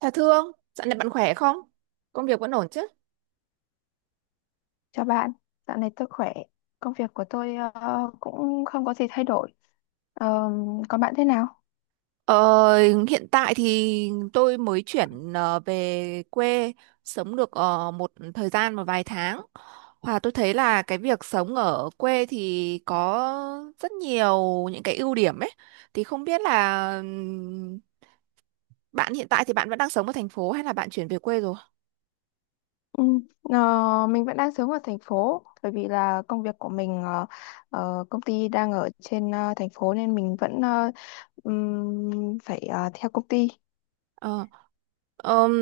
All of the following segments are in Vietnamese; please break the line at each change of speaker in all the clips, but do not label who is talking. Thà Thương, dạo này bạn khỏe không? Công việc vẫn ổn chứ?
Chào bạn, dạo này tôi khỏe. Công việc của tôi cũng không có gì thay đổi. Ờ, còn bạn thế nào?
Ờ, Hiện tại thì tôi mới chuyển về quê sống được một thời gian, một vài tháng. Và tôi thấy là cái việc sống ở quê thì có rất nhiều những cái ưu điểm ấy. Thì không biết là bạn hiện tại thì bạn vẫn đang sống ở thành phố hay là bạn chuyển về quê rồi?
Ừ, mình vẫn đang sống ở thành phố bởi vì là công việc của mình công ty đang ở trên thành phố nên mình vẫn phải theo công ty.
Ờ,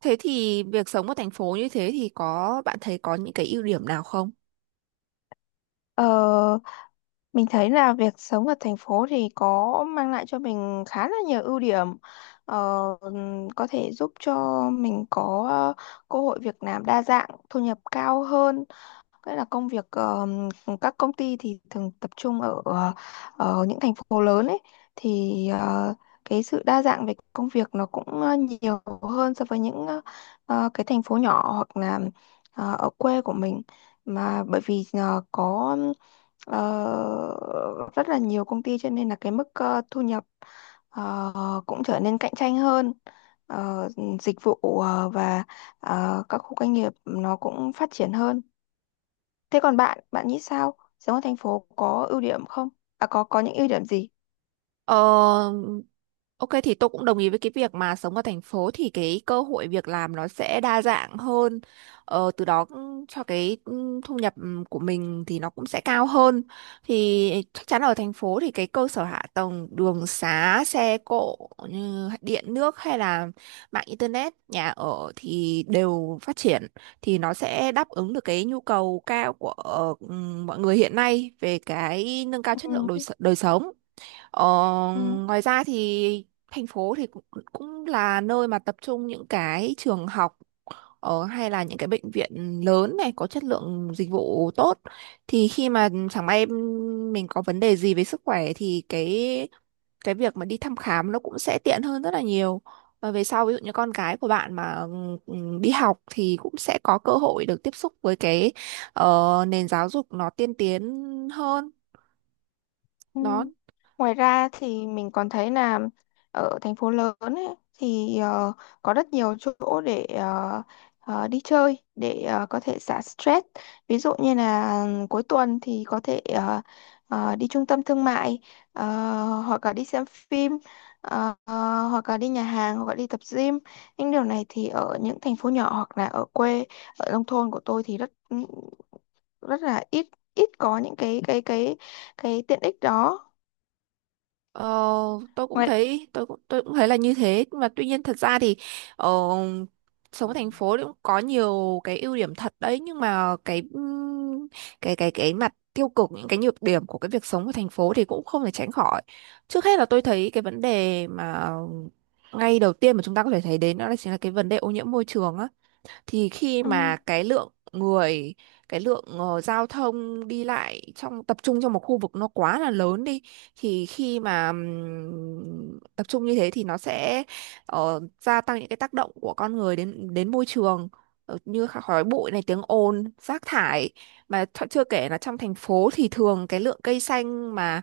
Thế thì việc sống ở thành phố như thế thì có bạn thấy có những cái ưu điểm nào không?
Ờ, Mình thấy là việc sống ở thành phố thì có mang lại cho mình khá là nhiều ưu điểm. Ờ, có thể giúp cho mình có cơ hội việc làm đa dạng, thu nhập cao hơn. Cái là công việc các công ty thì thường tập trung ở những thành phố lớn ấy thì cái sự đa dạng về công việc nó cũng nhiều hơn so với những cái thành phố nhỏ hoặc là ở quê của mình mà bởi vì có ờ, rất là nhiều công ty cho nên là cái mức thu nhập ờ, cũng trở nên cạnh tranh hơn. Ờ, dịch vụ và các khu công nghiệp nó cũng phát triển hơn. Thế còn bạn, bạn nghĩ sao? Sống ở thành phố có ưu điểm không? À, có những ưu điểm gì?
Ờ, ok, thì tôi cũng đồng ý với cái việc mà sống ở thành phố thì cái cơ hội việc làm nó sẽ đa dạng hơn. Từ đó cũng cho cái thu nhập của mình thì nó cũng sẽ cao hơn. Thì chắc chắn ở thành phố thì cái cơ sở hạ tầng đường xá, xe cộ như điện nước hay là mạng internet, nhà ở thì đều phát triển, thì nó sẽ đáp ứng được cái nhu cầu cao của ừ, mọi người hiện nay về cái nâng cao chất lượng
Ừ,
đời sống. Ờ,
ừ.
Ngoài ra thì thành phố thì cũng là nơi mà tập trung những cái trường học hay là những cái bệnh viện lớn này có chất lượng dịch vụ tốt, thì khi mà chẳng may mình có vấn đề gì về sức khỏe thì cái việc mà đi thăm khám nó cũng sẽ tiện hơn rất là nhiều. Và về sau ví dụ như con cái của bạn mà ừ, đi học thì cũng sẽ có cơ hội được tiếp xúc với cái nền giáo dục nó tiên tiến hơn
Ừ.
đó.
Ngoài ra thì mình còn thấy là ở thành phố lớn ấy, thì có rất nhiều chỗ để đi chơi để có thể xả stress. Ví dụ như là cuối tuần thì có thể đi trung tâm thương mại ờ, hoặc là đi xem phim hoặc là đi nhà hàng hoặc là đi tập gym. Những điều này thì ở những thành phố nhỏ hoặc là ở quê ở nông thôn của tôi thì rất rất là ít, ít có những cái tiện ích đó.
Ờ, tôi cũng
Ngoài
thấy tôi cũng tôi cũng thấy là như thế, nhưng mà tuy nhiên thật ra thì ờ, sống ở thành phố thì cũng có nhiều cái ưu điểm thật đấy, nhưng mà cái mặt tiêu cực, những cái nhược điểm của cái việc sống ở thành phố thì cũng không thể tránh khỏi. Trước hết là tôi thấy cái vấn đề mà ngay đầu tiên mà chúng ta có thể thấy đến, đó là chính là cái vấn đề ô nhiễm môi trường á. Thì khi
ừ,
mà cái lượng người, cái lượng giao thông đi lại, trong tập trung trong một khu vực nó quá là lớn đi, thì khi mà tập trung như thế thì nó sẽ gia tăng những cái tác động của con người đến đến môi trường. Như khói bụi này, tiếng ồn, rác thải, mà chưa kể là trong thành phố thì thường cái lượng cây xanh, mà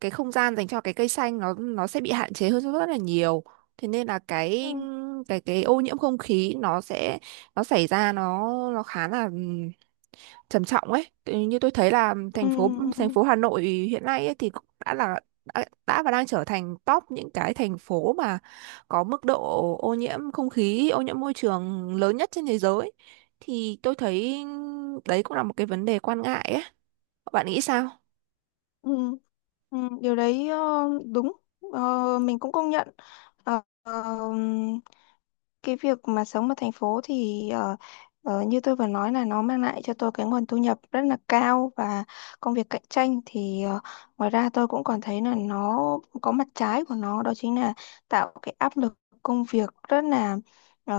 cái không gian dành cho cái cây xanh nó sẽ bị hạn chế hơn rất là nhiều. Thế nên là cái
ừ,
cái cái ô nhiễm không khí nó sẽ, nó xảy ra, nó khá là trầm trọng ấy. Như tôi thấy là
ừ,
thành phố thành
ừ,
phố Hà Nội hiện nay ấy, thì cũng đã và đang trở thành top những cái thành phố mà có mức độ ô nhiễm không khí, ô nhiễm môi trường lớn nhất trên thế giới. Thì tôi thấy đấy cũng là một cái vấn đề quan ngại ấy. Bạn nghĩ sao?
ừ, ừ, điều đấy đúng. Ờ, mình cũng công nhận. Ờ, ờ, cái việc mà sống ở thành phố thì như tôi vừa nói là nó mang lại cho tôi cái nguồn thu nhập rất là cao và công việc cạnh tranh thì ngoài ra tôi cũng còn thấy là nó có mặt trái của nó, đó chính là tạo cái áp lực công việc rất là ờ,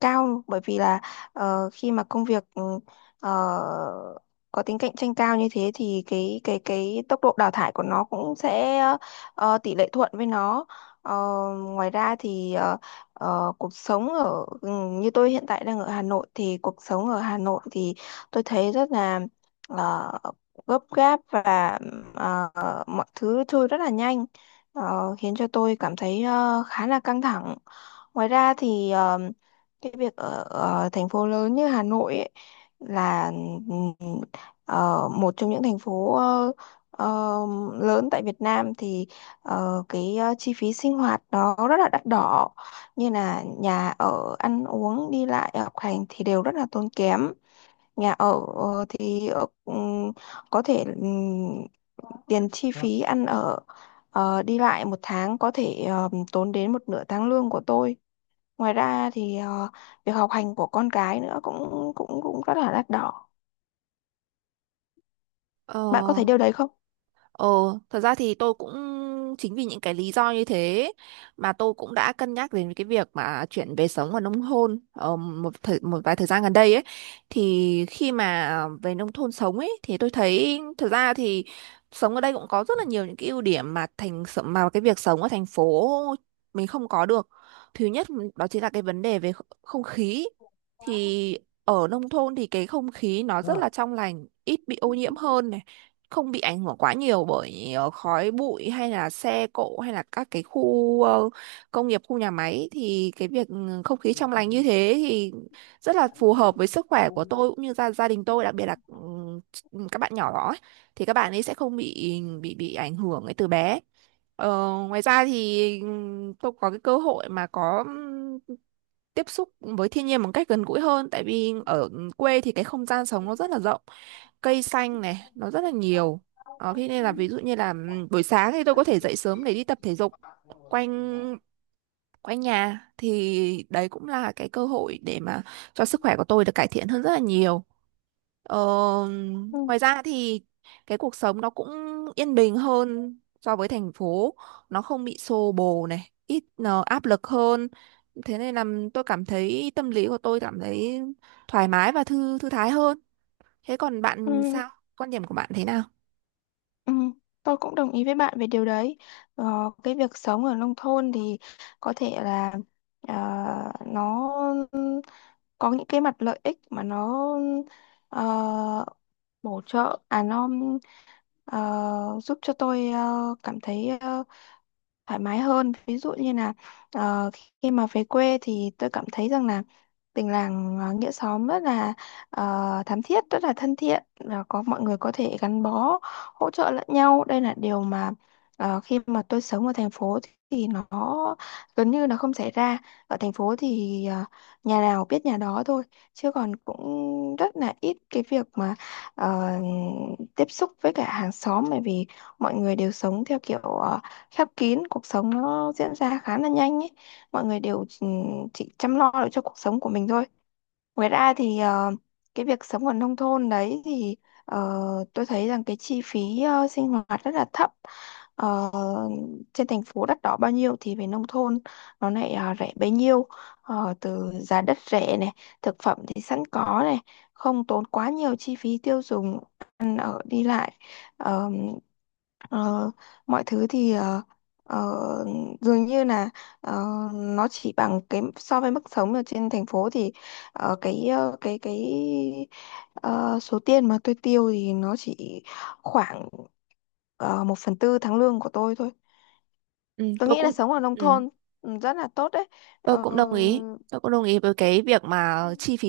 cao bởi vì là khi mà công việc ờ, có tính cạnh tranh cao như thế thì cái tốc độ đào thải của nó cũng sẽ tỷ lệ thuận với nó. Ờ, ngoài ra thì cuộc sống ở như tôi hiện tại đang ở Hà Nội thì cuộc sống ở Hà Nội thì tôi thấy rất là ờ, gấp gáp và ờ, mọi thứ trôi rất là nhanh, khiến cho tôi cảm thấy khá là căng thẳng. Ngoài ra thì cái việc ở thành phố lớn như Hà Nội ấy, là ừ, một trong những thành phố ờ, lớn tại Việt Nam thì cái chi phí sinh hoạt nó rất là đắt đỏ, như là nhà ở, ăn uống, đi lại, học hành thì đều rất là tốn kém. Nhà ở thì có thể tiền chi phí ăn ở đi lại một tháng có thể tốn đến một nửa tháng lương của tôi. Ngoài ra thì việc học hành của con cái nữa cũng cũng cũng rất là đắt đỏ.
Ờ
Bạn có thấy điều đấy không?
Ờ, Thật ra thì tôi cũng, chính vì những cái lý do như thế mà tôi cũng đã cân nhắc đến cái việc mà chuyển về sống ở nông thôn một vài thời gian gần đây ấy. Thì khi mà về nông thôn sống ấy thì tôi thấy thật ra thì sống ở đây cũng có rất là nhiều những cái ưu điểm mà cái việc sống ở thành phố mình không có được. Thứ nhất đó chính là cái vấn đề về không khí. Thì ở nông thôn thì cái không khí nó rất là trong lành, ít bị ô nhiễm hơn này, không bị ảnh hưởng quá nhiều bởi khói bụi hay là xe cộ hay là các cái khu công nghiệp, khu nhà máy. Thì cái việc không khí trong lành như thế thì rất là phù hợp với sức khỏe của tôi cũng như gia gia đình tôi, đặc biệt là các bạn nhỏ đó ấy. Thì các bạn ấy sẽ không bị ảnh hưởng ấy từ bé. Ờ, Ngoài ra thì tôi có cái cơ hội mà có tiếp xúc với thiên nhiên một cách gần gũi hơn, tại vì ở quê thì cái không gian sống nó rất là rộng, cây xanh này nó rất là nhiều. Thế nên là ví dụ như là buổi sáng thì tôi có thể dậy sớm để đi tập thể dục quanh quanh nhà, thì đấy cũng là cái cơ hội để mà cho sức khỏe của tôi được cải thiện hơn rất là nhiều. Ờ,
Ừ.
Ngoài ra thì cái cuộc sống nó cũng yên bình hơn so với thành phố, nó không bị xô bồ này, ít áp lực hơn. Thế nên là tôi cảm thấy tâm lý của tôi cảm thấy thoải mái và thư thư thái hơn. Thế còn bạn
Ừ.
sao? Quan điểm của bạn thế nào?
Ừ, tôi cũng đồng ý với bạn về điều đấy. Ờ, cái việc sống ở nông thôn thì có thể là ờ, nó có những cái mặt lợi ích mà nó ờ, bổ trợ, à nó giúp cho tôi cảm thấy thoải mái hơn. Ví dụ như là ờ, khi mà về quê thì tôi cảm thấy rằng là tình làng nghĩa xóm rất là thắm thiết, rất là thân thiện và có mọi người có thể gắn bó hỗ trợ lẫn nhau. Đây là điều mà khi mà tôi sống ở thành phố thì nó gần như là không xảy ra. Ở thành phố thì nhà nào biết nhà đó thôi, chứ còn cũng rất là ít cái việc mà ờ, tiếp xúc với cả hàng xóm, bởi vì mọi người đều sống theo kiểu khép kín, cuộc sống nó diễn ra khá là nhanh ấy. Mọi người đều chỉ chăm lo được cho cuộc sống của mình thôi. Ngoài ra thì cái việc sống ở nông thôn đấy thì ờ, tôi thấy rằng cái chi phí sinh hoạt rất là thấp. Ờ, trên thành phố đắt đỏ bao nhiêu thì về nông thôn nó lại rẻ bấy nhiêu. Ờ, từ giá đất rẻ này, thực phẩm thì sẵn có này, không tốn quá nhiều chi phí tiêu dùng, ăn ở đi lại. Ờ, ờ, mọi thứ thì ờ, dường như là ờ, nó chỉ bằng cái so với mức sống ở trên thành phố thì cái ờ, số tiền mà tôi tiêu thì nó chỉ khoảng một phần tư tháng lương của tôi thôi.
Ừ,
Tôi nghĩ là sống ở nông
ừ.
thôn rất là tốt đấy.
Tôi
Ờ,
cũng đồng ý. Tôi cũng đồng ý với cái việc mà chi phí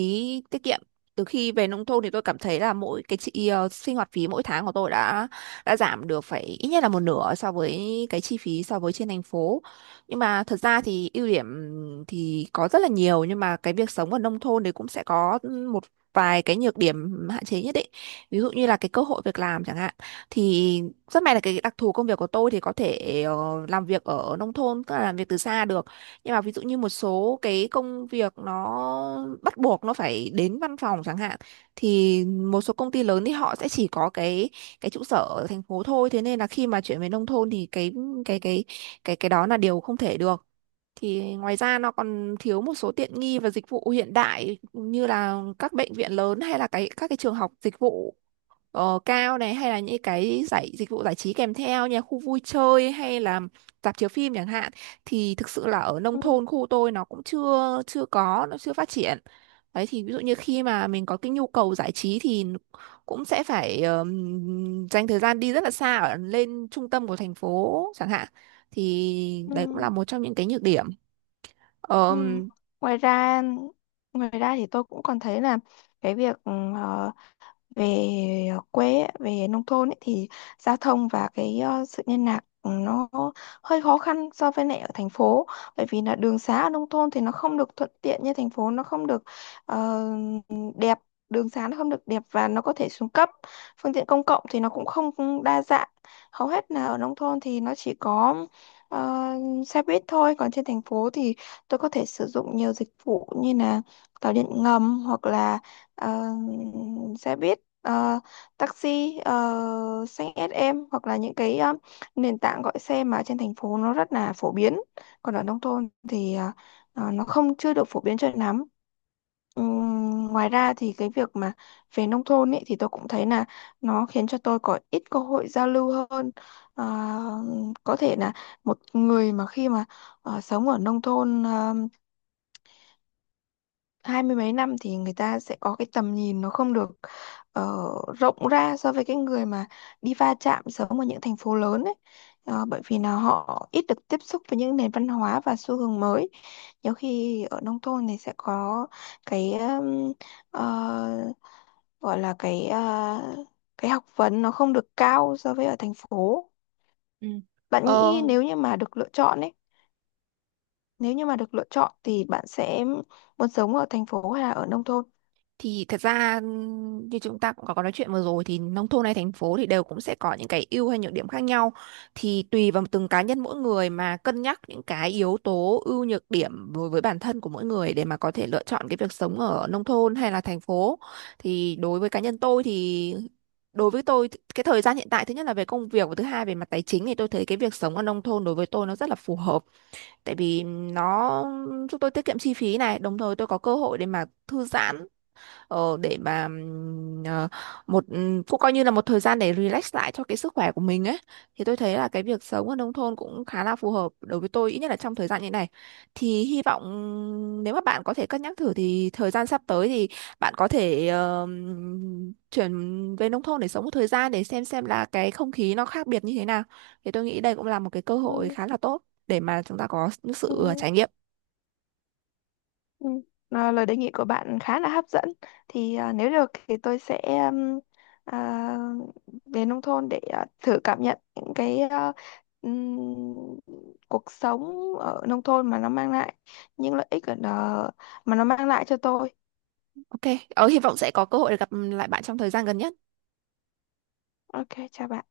tiết kiệm. Từ khi về nông thôn thì tôi cảm thấy là mỗi cái sinh hoạt phí mỗi tháng của tôi đã giảm được phải ít nhất là một nửa so với cái chi phí, so với trên thành phố. Nhưng mà thật ra thì ưu điểm thì có rất là nhiều, nhưng mà cái việc sống ở nông thôn thì cũng sẽ có một vài cái nhược điểm hạn chế nhất định. Ví dụ như là cái cơ hội việc làm chẳng hạn. Thì rất may là cái đặc thù công việc của tôi thì có thể làm việc ở nông thôn, tức là làm việc từ xa được. Nhưng mà ví dụ như một số cái công việc nó bắt buộc nó phải đến văn phòng chẳng hạn, thì một số công ty lớn thì họ sẽ chỉ có cái trụ sở ở thành phố thôi. Thế nên là khi mà chuyển về nông thôn thì cái cái cái đó là điều không thể được. Thì ngoài ra nó còn thiếu một số tiện nghi và dịch vụ hiện đại như là các bệnh viện lớn hay là các cái trường học dịch vụ cao này, hay là những cái dịch vụ giải trí kèm theo như là khu vui chơi hay là rạp chiếu phim chẳng hạn. Thì thực sự là ở nông
ừ,
thôn khu tôi nó cũng chưa chưa có, nó chưa phát triển. Đấy, thì ví dụ như khi mà mình có cái nhu cầu giải trí thì cũng sẽ phải dành thời gian đi rất là xa, ở lên trung tâm của thành phố chẳng hạn. Thì đấy cũng là
ừ,
một trong những cái nhược điểm.
ừ.
Ờm,
Ngoài ra ngoài ra thì tôi cũng còn thấy là cái việc về quê ấy, về nông thôn ấy, thì giao thông và cái sự liên lạc nó hơi khó khăn so với lại ở thành phố, bởi vì là đường xá ở nông thôn thì nó không được thuận tiện như thành phố, nó không được ờ, đẹp. Đường xá nó không được đẹp và nó có thể xuống cấp. Phương tiện công cộng thì nó cũng không đa dạng, hầu hết là ở nông thôn thì nó chỉ có ờ, xe buýt thôi, còn trên thành phố thì tôi có thể sử dụng nhiều dịch vụ như là tàu điện ngầm, hoặc là ờ, xe buýt, taxi, xanh SM hoặc là những cái nền tảng gọi xe mà trên thành phố nó rất là phổ biến, còn ở nông thôn thì nó không, chưa được phổ biến cho lắm. Ngoài ra thì cái việc mà về nông thôn ấy thì tôi cũng thấy là nó khiến cho tôi có ít cơ hội giao lưu hơn. Ờ, có thể là một người mà khi mà sống ở nông thôn 20 mấy năm thì người ta sẽ có cái tầm nhìn nó không được ờ, rộng ra so với cái người mà đi va chạm sớm ở những thành phố lớn ấy. Ờ, bởi vì là họ ít được tiếp xúc với những nền văn hóa và xu hướng mới, nhiều khi ở nông thôn thì sẽ có cái ờ, gọi là cái cái học vấn nó không được cao so với ở thành phố.
Ừ.
Bạn nghĩ
Ờ,
nếu như mà được lựa chọn ấy, nếu như mà được lựa chọn thì bạn sẽ muốn sống ở thành phố hay là ở nông thôn?
thì thật ra như chúng ta cũng có nói chuyện vừa rồi thì nông thôn hay thành phố thì đều cũng sẽ có những cái ưu hay nhược điểm khác nhau. Thì tùy vào từng cá nhân mỗi người mà cân nhắc những cái yếu tố ưu nhược điểm đối với bản thân của mỗi người để mà có thể lựa chọn cái việc sống ở nông thôn hay là thành phố. Thì đối với cá nhân tôi thì, đối với tôi thì cái thời gian hiện tại, thứ nhất là về công việc và thứ hai về mặt tài chính, thì tôi thấy cái việc sống ở nông thôn đối với tôi nó rất là phù hợp. Tại vì nó giúp tôi tiết kiệm chi phí này, đồng thời tôi có cơ hội để mà thư giãn. Ờ, để mà ờ, một Cũng coi như là một thời gian để relax lại cho cái sức khỏe của mình ấy. Thì tôi thấy là cái việc sống ở nông thôn cũng khá là phù hợp đối với tôi, ít nhất là trong thời gian như này. Thì hy vọng nếu mà bạn có thể cân nhắc thử thì thời gian sắp tới thì bạn có thể chuyển về nông thôn để sống một thời gian, để xem là cái không khí nó khác biệt như thế nào. Thì tôi nghĩ đây cũng là một cái cơ hội
Ừ,
khá là tốt để mà chúng ta có những
ừ.
sự trải nghiệm.
Ừ. À, lời đề nghị của bạn khá là hấp dẫn. Thì à, nếu được thì tôi sẽ um, à, về nông thôn để à, thử cảm nhận những cái ừm, cuộc sống ở nông thôn mà nó mang lại những lợi ích ở đó, mà nó mang lại cho tôi.
Ok, hy vọng sẽ có cơ hội để gặp lại bạn trong thời gian gần nhất.
Ok, chào bạn.